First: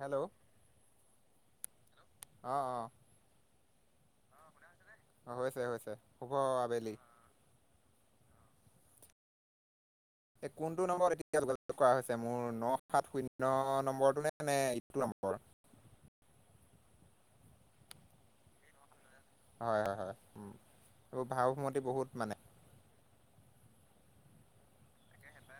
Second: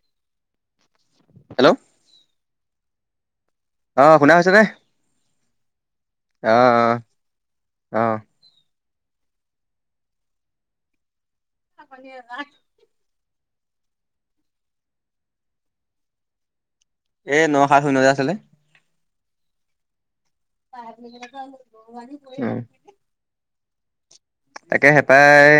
Hello hello অ অ শুনা হৈছে নে অ হৈছে হৈছে শুভ অ আবেলি অ এই কোনটো নম্বৰত এতিয়া যোগাযোগ কৰা হৈছে মোৰ ন সাত শূন্য ন নম্বৰটো নে, নে ইটো নম্বৰ। এ ন সাত শূন্য যে আছিলে হয়, হয়, হয়। উম, এইবোৰ ভাৱমতি বহুত মানে অ তাকে হেঁপাই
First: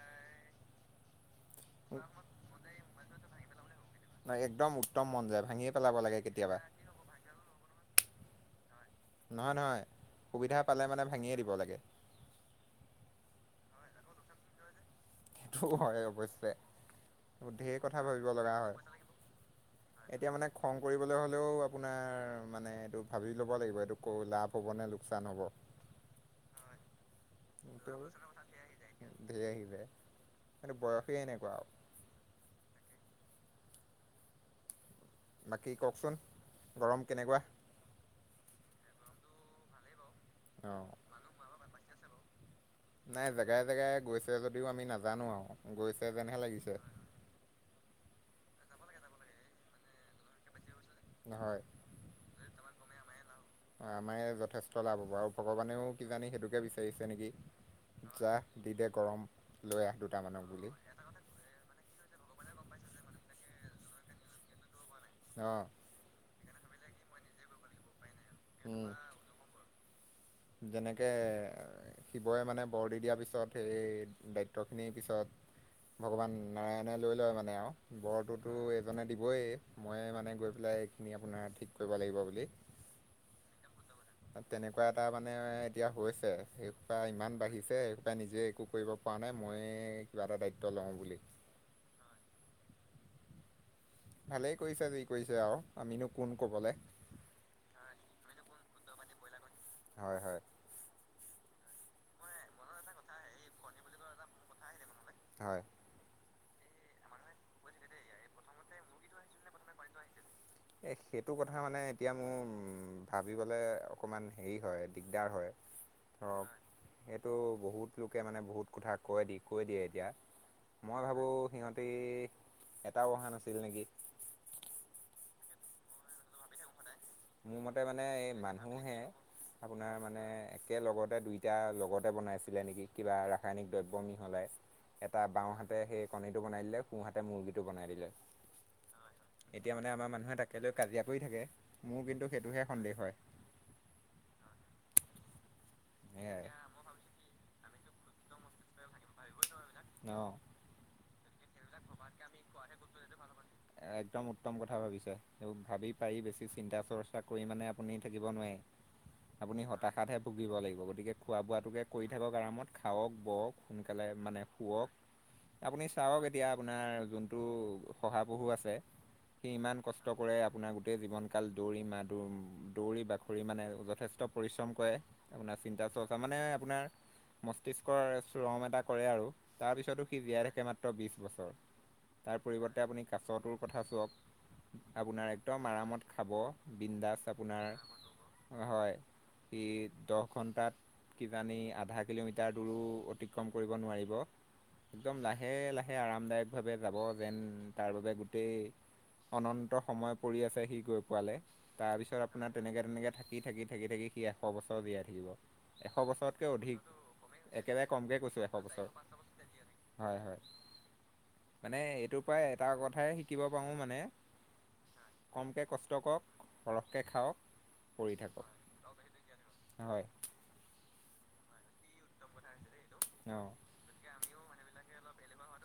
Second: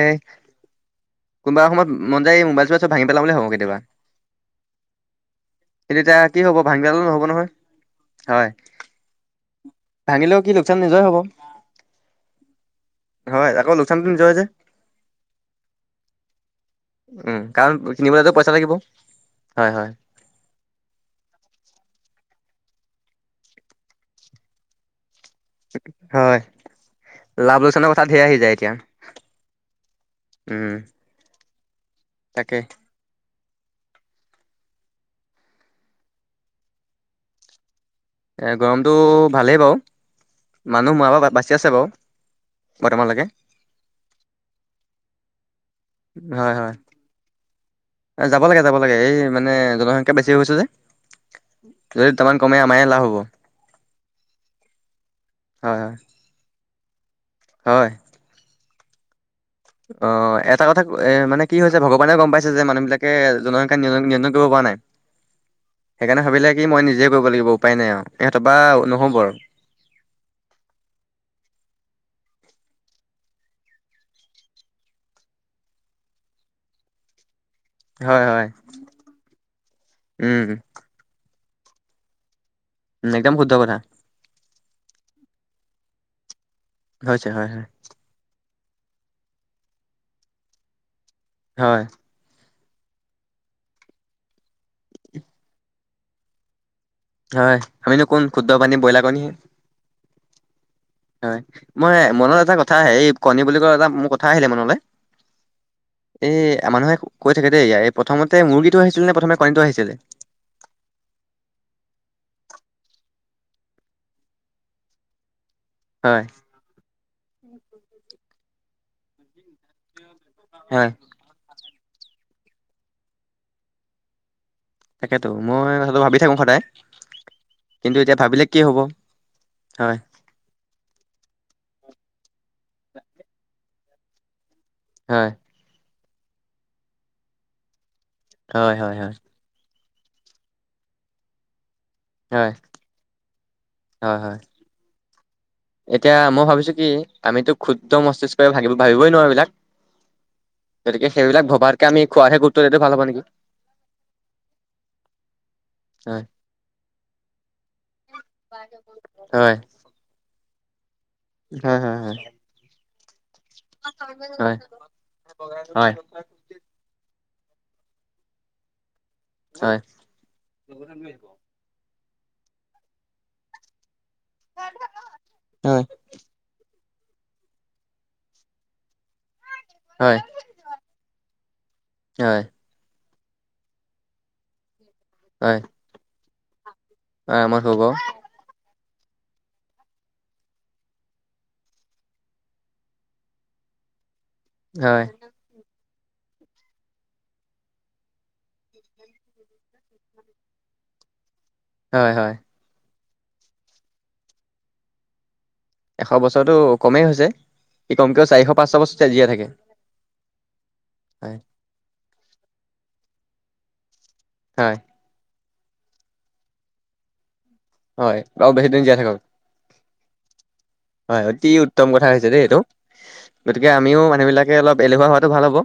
কোনোবা সময়ত উম, মন যায় মোবাইল চোবাইল চব ভাঙি পেলাম বুলি ভাবো কেতিয়াবা। নাই, একদম উত্তম মন যায় ভাঙিয়ে পেলাব কিন্তু এতিয়া লাগে কি হ'ব কেতিয়াবা ভাঙিলেটো নহ'ব নহয় হয়। নহয়, নহয় ভাঙিলেও কি সুবিধা লোকচান পালে নিজৰে মানে হ'ব ভাঙিয়ে দিব লাগে। হয় আকৌ লোকচানটো নিজৰে যে সেইটো হয় অৱশ্যে উম কাৰণ ধেৰ কথা ভাবিব কিনিবলৈতো পইচা লগা লাগিব হয়। হয় হয় এতিয়া মানে খং কৰিবলৈ হ'লেও আপোনাৰ মানে এইটো ভাবি ল'ব লাগিব এইটো কৈ লাভ হ'ব নে লো হয় লাভ লোকচানৰ কথা ঢেৰ আহি যায় এতিয়া। উম মে বয়সেই এনেকোৱা আৰু। তাকে বাকী কওকচোন গৰম কেনেকোৱা? এ গৰমতো ভালেই বাৰু অ মানুহ মৰাপা বাচি আছে বাও। নাই জেগাই জেগাই গৈছে যদিও আমি নাজানো আৰু গৈছে যেনহে হয় হয় লাগিছে। যাব লাগে, যাব লাগে, এই মানে জন সংখ্যা বেছি হৈছে যে যদি তামান কমে। মায় লাভ হ'ব। অ আমাৰ যথেষ্ট লাভ হব আৰু হয় ভগৱানেও হয় কিজানি সেইটোকে বিচাৰিছে নেকি? হয়। যিহে গৰম। লৈ আহ অ দুটামানক এটা বুলি কথা এ মানে কি হৈছে ভগ ৱা গম পাইছে যে মানুহ বিলাকে জনসংখ্যা নিয় নিয়ন্ত্ৰণ কৰিব পৰা নাই অ সেইকাৰণে ভাবিলে। কি মই নিজে কৰিব লাগিব উপায় নাই আৰু ইহঁতৰ বা উম নহ'ব আৰু। যেনেকে শিৱৰে মানে বৰ দি দিয়াৰ পিছত সেই দায়িত্বখিনিৰ পিছত ভগৱান নাৰায়ণে লৈ লয় মানে মানে আৰু হয় হয় বৰটোতো এইজনে দিবই মই মানে উম গৈ পেলাই এইখিনি আপোনাৰ। ঠিক কৰিব লাগিব বুলি। একদম শুদ্ধ কথা। তেনেকুৱা এটা মানে এতিয়া হৈছে সেইপা হৈছে ইমান হয় হয় বাঢ়িছে সেইপাই নিজে একো। কৰিব পৰা নাই ময় কিবা এটা দায়িত্ব লওঁ বুলি। হয় ভালেই কৈছো যি কৰিছে আৰু আমিনো কোন কবলে। হয় আমিনো কোন ক্ষুদ্ৰ পানী ব্ৰইলাৰ কণিহে। হয় হয় হয় মই মনত এটা কথা আহে এই কণী বুলি ক'লে এটা মোৰ কথা আহিলে মনলৈ। হয় এ মানুহে কৈ থাকে দেই এই প্ৰথমতে মুৰ্গীটো আহিছিলে নে প্ৰথমে কণীটো আহিছিলে। এ সেইটো কথা মানে এতিয়া মোৰ উ ভাবিবলে অকমান হেৰি হয় দিগদাৰ হয়। হয় ধৰক সেইটো বহুত লোকে মানে বহুত কথা কৈ দি কৈ দিয়ে এতিয়া হয় মই ভাবো সিহঁত। এটাও অহা নাছিল নেকি? তাকেইটো মই সেতু ভাবি থাকো সদায়। মোৰ মতে কিন্তু মানে এতিয়া এই ভাবিলে কি হ'ব মানুহহে হয় আপোনাৰ মানে একে লগতে দুই এতিয়া লগতে বনাইছিলে নেকি কিবা ৰাসায়নিক দ্ৰব্য মিহলাই এটা হয়, বাওঁহাতে সেই। কণী বনাই দিলে কোঁহাতে মুৰ্গীটো বনাই দিলে। হয়, হয়, হয়। এতিয়া মানে আমাৰ মানুহে তে লৈ কাজিয়া কৰি থাকে। মোৰ কিন্তু হয়, সেইটোহে সন্দেহ হয়। এতিয়া সেয়াই মই ভাবিছো কি আমিতো ক্ষুদ্ৰ মস্তিষ্ক ভাগিব ভাবিবই নোৱাৰো এই বিলাক অ'। গতিকে সেইবিলাক ভবাতকে আমি খোৱাহে গুৰুত্ব দিয়াটো ভাল হব নেকি [inaudible] একদম উত্তম কথা ভাবিছে এই ভাবি পাৰি হয়, বেছি চিন্তা চৰ্চা কৰি মানে আপুনি থাকিব নোৱাৰি হয়, আপুনি হতাশাতহে ভুগিব লাগিব গতিকে খোৱা হয়, বোৱাটোকে কৰি হয়, থাকক আৰামত খাওক বক সোনকালে মানে হয়, শুৱক আপুনি হয়, হয়, হয়, চাওক এতিয়া আপোনাৰ যোন শহাপহু আছে সি ইমান কষ্ট কৰে আপোনাৰ গোটেই জীৱন কাল দৌৰি মাত দৌৰি বাখৰি মানে যথেষ্ট পৰিশ্ৰম কৰে আপোনাৰ চিন্তা চৰ্চা মানে আপোনাৰ মস্তিষ্কৰ চৰম এটা কৰে আৰু তাৰ পিছতো সি হয়, হয়, জীয়াই থাকে মাত্ৰ বিশ বছৰ হয়, তাৰ পৰিৱৰ্তে আপুনি কাছটোৰ কথা চাওক আপোনাৰ হয়, একদম আৰামত খাব বিন্দাজ আৰামত আপোনাৰ শুব হয় সি দহ ঘন্টাত কিজানি আধা কিলোমিটাৰ দূৰো অতিক্ৰম কৰিব নোৱাৰিব হয়, একদম লাহে লাহে আৰামদায়ক ভাৱে যাব যেন তাৰ বাবে গোটেই অনন্ত সময় পৰি আছে সি গৈ পোৱালে হয়, তাৰপিছত হয়, আপোনাৰ তেনেকে তেনেকে থাকি থাকি থাকি থাকি সি এশ বছৰ জীয়াই থাকিব এশ বছৰতকৈ বছৰো অধিক কমেই হৈছে একেবাৰে ই কমকৈ কমকেও কৈছোঁ চাৰিশ এশ পাঁচশ বছৰ জিয়াই থাকে হয় হয় হয় নে এইটোৰ পৰাই এটা কথাই শিকিব পাৰো মানে হয় কমকৈ কষ্ট কৰক সৰহকৈ খাওক কৰি হয় থাকক আও বেছি দিন জীয়াই থাকক হয় হয় অতি উত্তম কথা হৈছে দেই এইটো অঁ গতিকে আমিও মানুহ বিলাকে অলপ এলেহুৱা হোৱাটো ভাল হ'ব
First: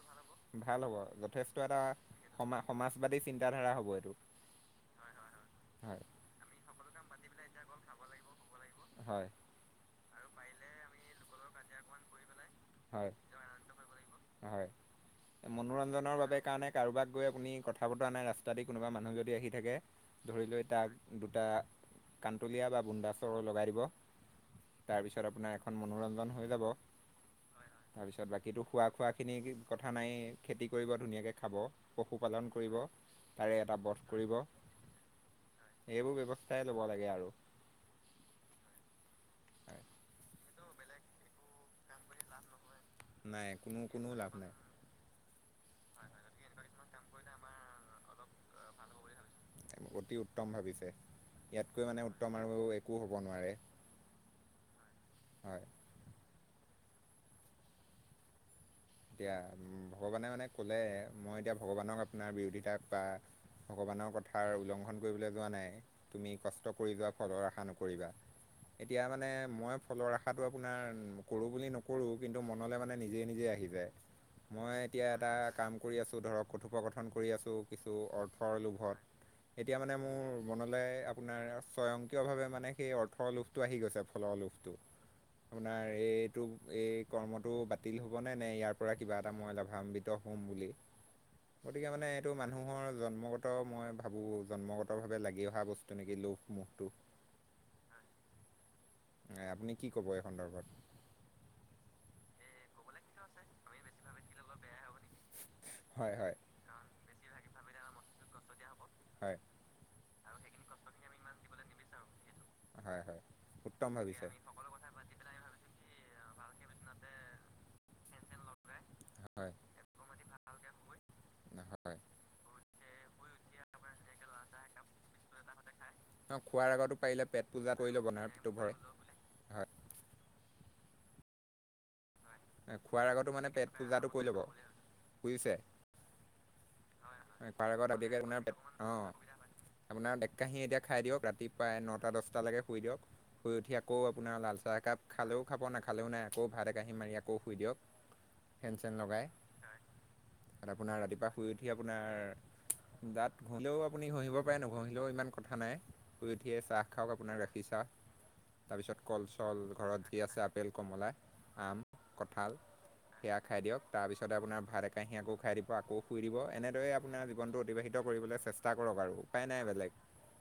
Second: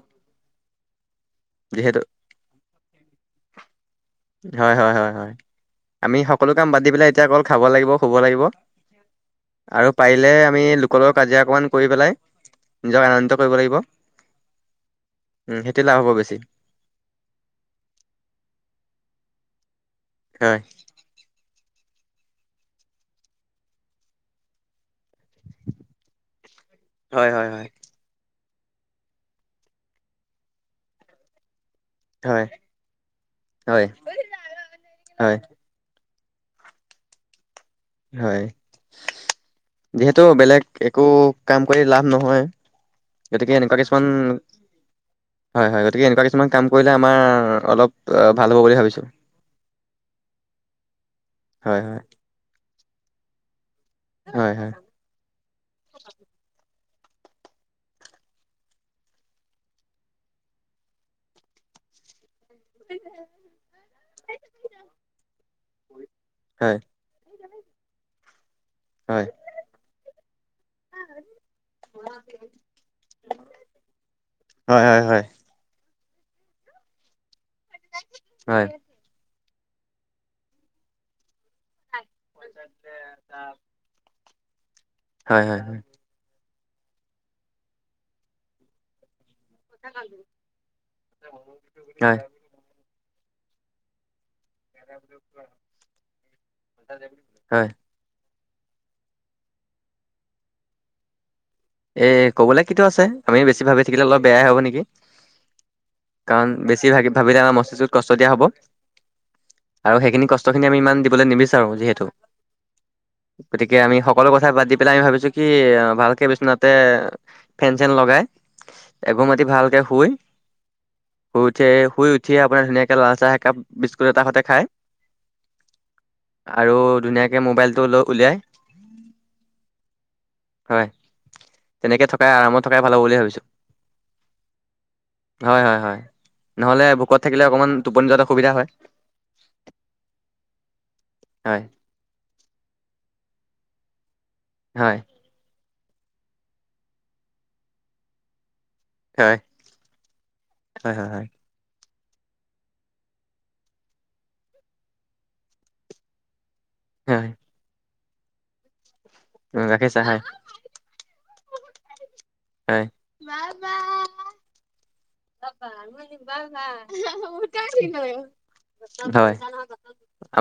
ভাল হ'ব যথেষ্ট এটা যিহেতু সম সমাজবাদী চিন্তা ধাৰা হ'ব এইটো হয়, হয়, হয় আমি সকলো কাম বাদ দিপেলাই এতিয়া অকল খাব লাগিব শুব লাগিব হয় আৰু পাৰিলে আমি লোকলগত কাজিয়া অকণমান কৰি পেলাই নিজক হয় আনন্দিত কৰিব লাগিব হয় উম সেইটোৱে লাভ হ'ব মনোৰঞ্জনৰ বেছি বাবে কাৰণে কাৰোবাক গৈ আপুনি কথা বতৰা নাই ৰাস্তা দি কোনোবা মানুহ যদি আহি থাকে। ধৰি হয়। লৈ তাক দুটা কানতলীয়া বা বুন্দাচৰ লগাই দিব। তাৰপিছত আপোনাৰ এখন মনোৰঞ্জন হৈ যাব। হয় হয় হয়। কিন্তু খোৱা খোৱাখিনি কথা নাই খেতি কৰিব ধুনীয়াকৈ খাব। হয় পশুপালন কৰিব তাৰে এটা হয় বধ কৰিব হয় এইবোৰ ব্যৱ চাই ল'ব লাগে আৰু হয় যিহেতু বেলেগ একো কাম কৰি লাভ নহয় নাই গতিকে এনেকুৱা কোনো কিছুমান কোনো লাভ নাই হয় হয় গতিকে এনেকুৱা কিছুমান কাম কৰিলে আমাৰ অলপ ভাল হ'ব বুলি ভাবিছোঁ। অতি উত্তম ভাবিছে হয় ইয়াতকৈ হয়। মানে উত্তম আৰু একো হ'ব নোৱাৰে। হয় হয়। হয় এতিয়া উ ভগৱানে মানে ক'লে মই এতিয়া ভগৱানক আপোনাৰ বিৰতি তাক বা ভগৱানৰ কথাৰ উলংঘন কৰিবলৈ যোৱা নাই। তুমি কষ্ট হয় কৰি যোৱা ফলৰ আশা নকৰিবা এতিয়া মানে হয় মই ফলৰ আশাটো আপোনাৰ কৰোঁ বুলি নকৰোঁ কিন্তু মনলৈ মানে নিজে নিজে আহিব। মই হয় হয় এতিয়া হয় এটা কাম কৰি আছো ধৰক কথোপকথন কৰি আছো। কিছু অৰ্থৰ হয় লোভত এতিয়া মানে মোৰ মনলৈ আপোনাৰ স্বয়ং কিয়ভাৱে মানে সেই অৰ্থৰ লোভটো আহি গৈছে ফলৰ লোভটো হয় হয় হয়। আপোনাৰ এই টো এই কৰ্মটো বাতিল হ'বনে নে ইয়াৰ পৰা কিবা এটা মই লাভান্বিত হম বুলি গতিকে মানে হয় এইটো মানুহৰ জন্মগত মই ভাবোঁ। জন্মগত ভাৱে লাগি অহা বস্তু নেকি লোভ মোহটো হয় আপুনি কি ক'ব এই সন্দৰ্ভত এ কবলে কিটো আছে আমি বেছি ভাবি থাকিলে অলপ বেয়াই হব নেকি? হয় হয় কাৰণ বেছি ভি ভাবিলে মস্তিষ্ত কষ্ট দিয়া হব হয় আৰু সেইখিনি কষ্ট কষ্ট খিনি আমি ইমান দিবলৈ নিবিচাৰো যিহেতু হয় হয় গতিকে উত্তম আমি ভাবিছে সকলো কথা বাদ দি পেলাই আমি ভাবিছো কি ভালকে বিচনাত তে ফেন চেন লগাই এঘুমটি হয় ভালকে শুই শুই উঠিয় হয় শুই উঠিয়ে আপোনাৰ ধুনীয়াক। লাল চাহ একাপ বিস্কুট এটা সতে খায়। অ আৰু শুৱাৰ আগতো পাৰিলে ধুনীয়াকৈ পেট পূজা মোবাইলটো কৰি লৈ ল'ব উলিয়াই আৰামটো হয় হয়। হয় তেনেকে থ শুৱাৰ আগতে মানে পেট পূজাটো কৰি ল'ব। বুজিছে হয় হয় হয় নহ'লে ভোকত থাকিলে অকমান খোৱাৰ আগত টোপনি আগতীয়াকে যোৱাত আপোনাৰ অসুবিধা পেট হয়। অ'। আপোনাৰ এককাহী এতিয়া খাই দিয়ক ৰাতি হয় প্ৰায় নটা দহটালৈকে শুই দিয়ক শুই উঠি আকৌ আপোনাৰ লাল চাহ হয় একাপ খালেও খাব নাখালেও নাই আকৌ ভাত একাহী মাৰি আকৌ শুই দিয়ক। ফেন চেন লগাই হয় হয় আপোনাৰ হয় হয় ৰাতিপুৱা শুই উঠি আপোনাৰ গাত ঘঁহিলেও আপুনি ঘঁহিব পাৰে নঘঁহিলেও ইমান কথা নাই। উঠিয়েই চাহ খাওক হয় আপোনাৰ গাখীৰচাহ তাৰপিছত কল চল গাখীৰ ঘৰত চাহ যি হয় আছে আপেল কমলা আম কঠাল হয় সেয়া খাই দিয়ক তাৰ পিছতে আপোনাৰ ভাত একাহী খাই দিব আকৌ শুই দিব এনেদৰে আপোনাৰ জীৱনটো অতিবাহিত কৰিবলৈ চেষ্টা কৰক আৰু উপায় নাই বেলেগ। হয়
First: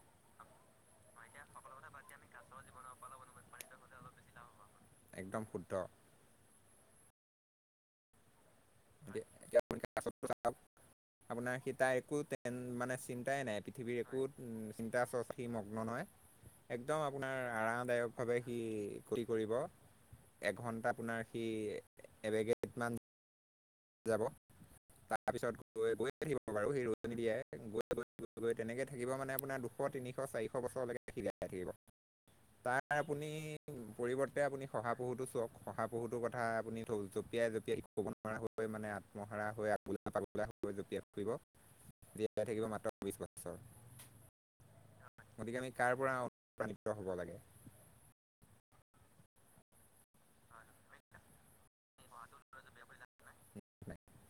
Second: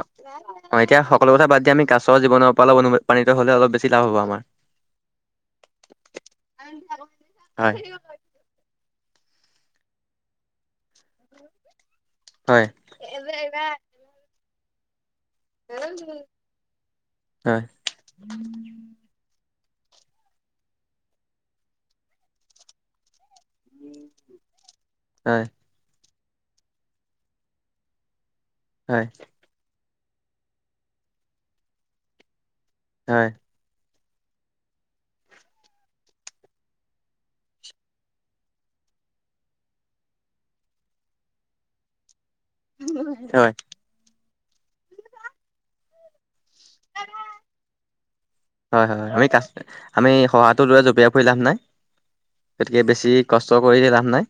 অ এতিয়া সকলো কথা দিয় আমি কাছৰ জীৱনৰ পৰা অপ অনুপ্ৰাণিত হলে অলপ বেছি লাভ হ'ব আমাৰ একদম শুদ্ধ। হয়। এতিয়া আপোনাৰ সি তাই একো হয় মানে চিন্তাই নাই পৃথিৱীৰ একো চিন্তা চৰ্চ সি মগ্ন নহয় একদম আপোনাৰ হয় আৰামদায়ক ভাৱে সি ফুৰ্তি কৰিব। এঘন্টা আপোনাৰ সি এবেগেত মান যাব হয় তাৰপিছত গৈ গৈ থাকিব বাৰু সি ৰৈ নিদিয়ে গৈ গৈ গৈ তেনেকৈ হয় থাকিব মানে আপোনাৰ দুশ তিনিশ চাৰিশ বছৰলৈকে সি জীয়াই থাকিব তাই আপুনি হয় পৰিৱৰ্তে আপুনি শহাপহুটো চাওক শহাপহুটোৰ কথা আপুনি ধ জপিয়াই জপিয়াই ক'ব নোৱাৰা। মানে আত্মহাৰা হৈ আগোলা পাগোলা হৈ জপিয়াই ফুৰিব জীয়াই থাকিব মাত্ৰ বিশ হয় বছৰ গতিকে আমি কাৰ পৰা অ হয় হয় আমি কা আমি শহা শহাটো দৰে জপিয়াই ফুৰি লাভ নাই গতিকে বেছি কষ্ট কৰিলে লাভ নাই।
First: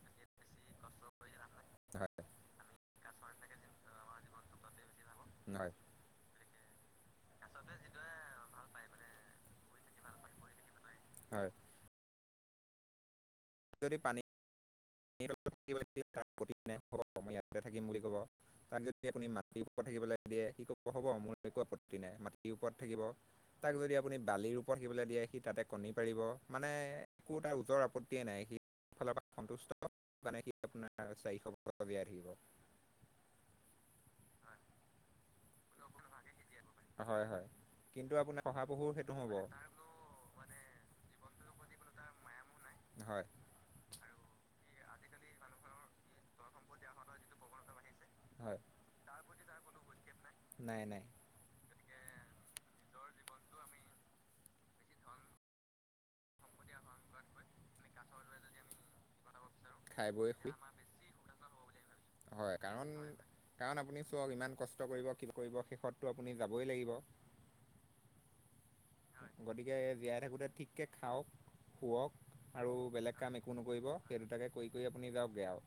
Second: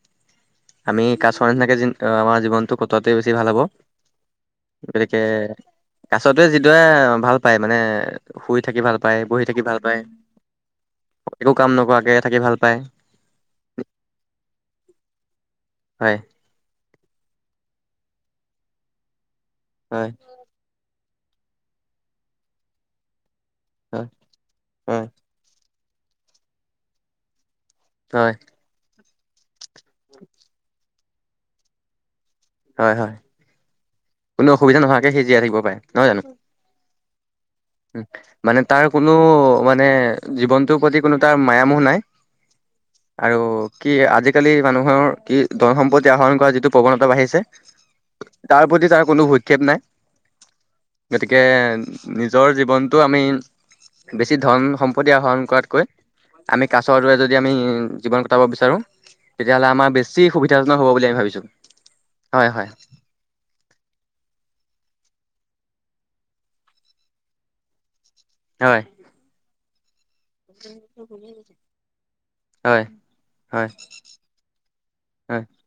আমি কাছ নিচিনাকে জী হয় আমাৰ জীৱনটো কতোৱাটোৱে বেছি ভাল হ'ব। গতিকে হয় কাছতে যিদৰে ভাল পায় মানে শুই থাকি ভাল পায় বহি থাকি ভাল পায় হয় একো কাম নকৰাকে। থাকি ভাল পায়। যদি পানী হয় ইয়াতে থাকিম বুলি কব তাক যদি আপুনি ম মাটিৰ ওপৰত হয় থাকিবলৈ দিয়ে কি ক হব মোৰ একো আপত্তি নাই মাটিৰ ওপৰত থাকিব। তাক যদি হয় আপুনি বালিৰ ওপৰত নি পেলাই হয় দিয়ে সি তাতে কণী পাৰিব মানে একো তাৰ। নিজৰ আপত্তিয়ে হয় নাই সি ফালৰ পৰা সন্তুষ্ট মানে সি আপোনাৰ চাৰিশ বছৰ জীয়াই থাকিব। হয় হয় কোনো অসুবিধা নোহোৱাকে সি জীয়াই থাকিব পাৰে নহয় জানো। হয় হয়। কিন্তু আপোনাৰ মানে শহাপহু তাৰ কোনো সেইটো হ'ব মানে জীৱনটোৰ প্ৰতি কোনো তাৰ মায়ামোহ নাই। হয় আৰু কি আজিকালি মানুহৰ কি ধন সম্পত্তি আহৰণ কৰা যিটো প্ৰৱণতা বাঢ়িছে। হয় তাৰ প্ৰতি তাৰ কোনো ভক্ষেপ নাই। নাই নাই গতিকে, নিজৰ জীৱনটো আমি বেছি ধন সম্পত্তি আহৰণ কৰাতকৈ আমি কাছৰ দৰে যদি আমি জীৱন কটাব বিচাৰো। তেতিয়াহ'লে আমাৰ খাই বেছি বৈ শুই সুবিধাজন হ'ব বুলি আমি ভাবছোঁ। হয়, কাৰণ কাৰণ আপুনি চক ইমান কষ্ট কৰিব। কি কৰিব শেষততটো আপুনি যাবই লাগিব। হয় গতিকে জীয়াই থাকোতে ঠিককে খাওক। শুৱক আৰু হয় হয় বেলেগ কাম একো নকৰিব, সেই দুটাকে কৰি কৰি আপুনি হয় যাওকগৈ আও।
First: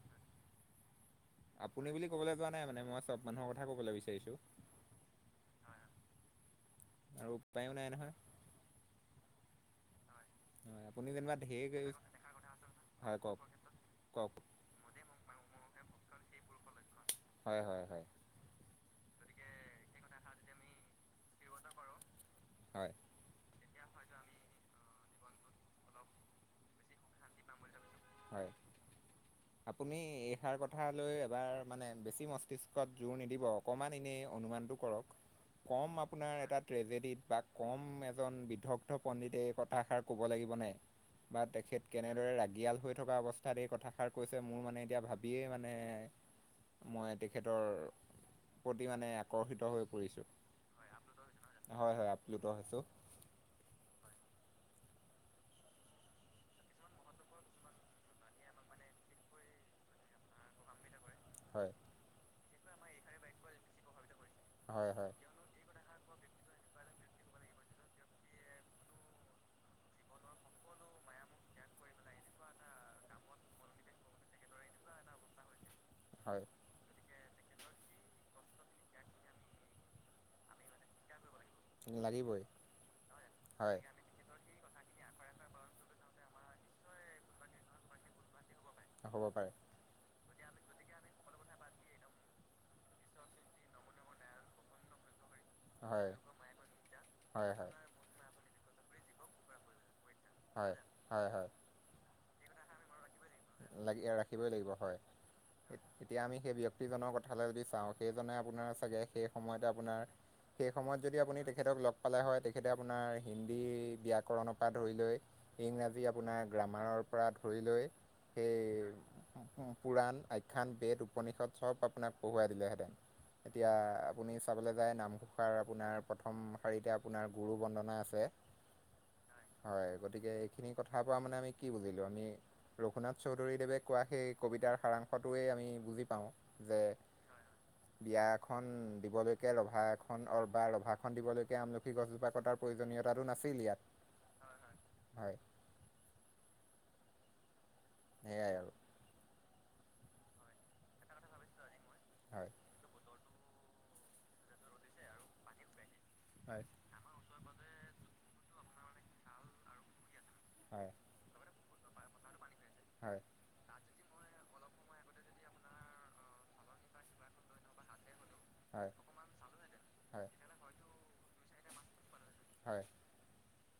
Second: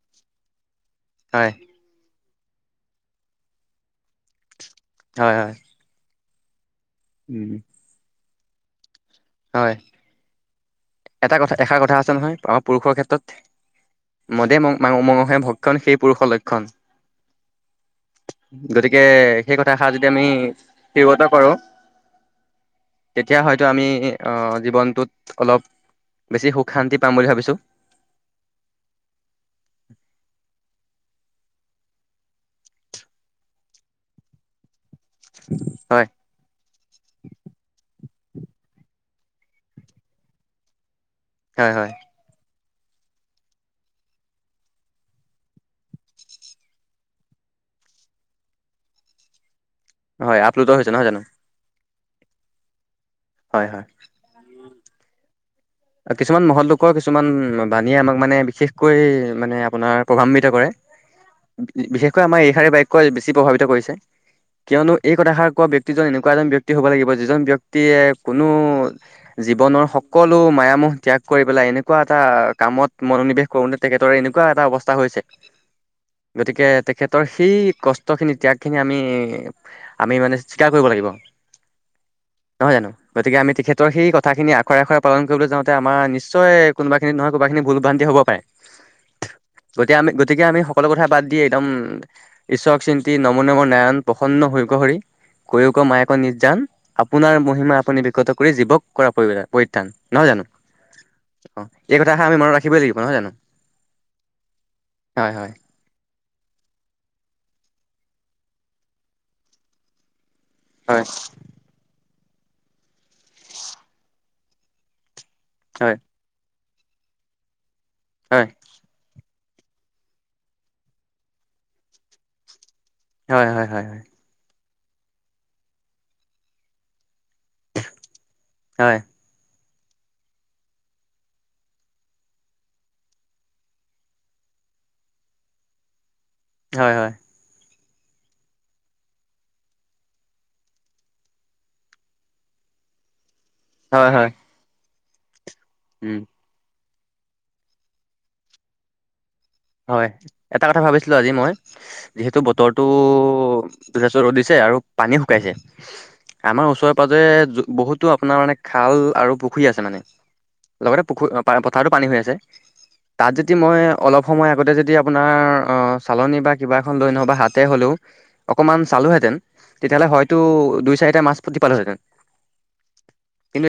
হয় আপুনি বুলি ক'বলৈ যোৱা নাই মানে মই চব মানুহৰ কথা ক'বলৈ বিচাৰিছো। হয়, হয়। আৰু উম উপায়ো নাই নহয়। হয়। হয় আপুনি যেনিবা এটা কথা এষাৰ কথা আছে নহয় আমাৰ পুৰুষৰ ঢেৰ হয় কওক কওক ক্ষেত্ৰত মদে মঙহে ভক্ষণ সেই পুৰুষৰ লক্ষণ। হয়, হয়, হয়। গতিকে সেই কথাষাৰ যদি আমি শগত কৰো হয় তেতিয়া হয়। আমি আহ জীৱনটোত অলপ বেছি সুখ শান্তি পাম বুলি ভাবিছো। হয়, আপুনি এইষাৰ কথা কথা লৈ এবাৰ মানে বেছি মস্তিষ্কত জোৰ নিদিব। অকণমান এনেই অনুমানটো কৰক। কম হয় আপোনাৰ এটা ট্ৰেজেড বা কম এজন বিধগ্ধ পণ্ডিতে এই কথাষাৰ কব লাগিব নে বা হয় তেখেত হয় কেনেদৰে ৰাগিয়াল হৈ থকা অৱস্থাত এই কথাষাৰ কৈছে মোৰ মানে এতিয়া ভাবিয়েই মানে, মই তেখেতৰ প্ৰতি মানে আকৰ্ষিত হৈ পৰিছোঁ। হয়, আপ্লুত হৈছে নহয় জানো? হয়, হয় আপ্লুত হৈছো। হয়, হয়। কিছুমান মহল লোকৰ কিছুমান বাণীয়ে আমাক মানে বিশেষকৈ মানে আপোনাৰ প্ৰভান্বিত কৰে। হয় বিশেষকৈ আমাৰ এইষাৰে বাক্য বেছি প্ৰভাৱিত কৰিছে। হয় কিয়নো হয় এই কথাষাৰ কোৱা ব্য ক্তিজন এনেকোৱা এজন ব্যক্তি হ'ব লাগিব, যিজন ব্যক্তিয়ে কোনো জীৱনৰ সকলো- মায়ামোহ ত্যাগ কৰি পেলাই এনেকোৱা এটা কামত মনোনিৱেশ কৰোতে তেখেতৰে এনেকোৱা এটা অৱস্থা হৈছে হয় গতিকে তেখেত তৰ সেই কষ্ট খিনি ত্যাগ খিনি আমি আমি মানে স্বীকাৰ কৰিব লাগিব। লাগিবই নহয় জানো? গতিকে আমি হয়। তেখেতৰ সেই কথাখিনি আখৰে আখৰে পালন কৰিবলে যাওতে আমাৰ নিশ্চয় কোনোবা খিনি নহয় কোনোবা খিনি ভুল ভ্ৰান্তি হ'ব পাৰে হ'ব পাৰে। গতিকে আমি গতিকে আমি সকলো কথা বাদ দিয়ে একদম ঈশ্বক চিন্তি নম নম নাৰায়ণ প্ৰসন্ন হৰিক হৰি কৈ ক হয় মায়োক নিজজান আপোনাৰ হয় হয় মহিমা আপুনি বিকত কৰি জীৱক কৰা পৰিত্ৰান। নহয় জানো। হয় হয় হয় অ, এই কথাষা আমি মনত ৰাখিবই লাগিব। নহয় জানো লাগি ৰাখিবই লাগিব হয়। তেতিয়া আমি সেই ব্যক্তিজনৰ কথালৈ যদি চাও সেইজনে আপোনাৰ চাগে সেই সময়তে আপোনাৰ সেই হয় সময়ত যদি আপুনি তেখেতক লগ পালে হয়, তেখেতে আপোনাৰ হিন্দী ব্যাকৰণৰ পৰা ধৰি লৈ হয় ইংৰাজী আপোনাৰ গ্ৰামাৰৰ পৰা ধৰি লৈ হয় সেই পুৰাণ আখ্যান বেদ উপনিষদ চব আপোনাক পঢ়ুৱাই দিলেহেতেন। হয় হয় এতিয়া হয় আপুনি চাবলৈ যায় নামঘোষাৰ আপোনাৰ প্ৰথম শাৰীতে আপোনাৰ গুৰু বন্দনা আছে। হয় হয়, গতিকে এইখিনি কথা পৰা মানে আমি কি বুজিলো আমি ৰঘুনাথ চৌধুৰীদেৱে কোৱা সেই কবিতাৰ সাৰাংশটোৱেই আমি বুজি পাওঁ। যে হয়, হয়। বিয়া এখন দিবলৈকে ৰভা এখন অ বা ৰভা খন দিবলৈকে আমলখি গছজোপা কটাৰ প্ৰয়োজনীয় আৰু নাছে হয় হয় হয় উম সেয়াই আৰু হয় এটা কথা ভাবিছিলো আজি মই যিহেতু হয় বতৰটো ৰদ' দিছে আৰু পানী শুকাইছে হয় আমাৰ ওচৰে পাজৰে বহুতো আপোনাৰ মানে খাল আৰু পুখুৰী আছে মানে হয় লগতে পুখুৰী পথাৰতো পানী হৈ আছে হয় তাত যদি মই অলপ সময় আগতে যদি আপোনাৰ অ চালনী বা কিবা এখন লৈ নহওয় বা হাতে হ'লেও অকনমান হয় চালোহেঁতেন তেতিয়াহ'লে হয় হয়তো দুই চাৰিটা মাছ পুতি পালোহেঁতেন হয় কিন্তু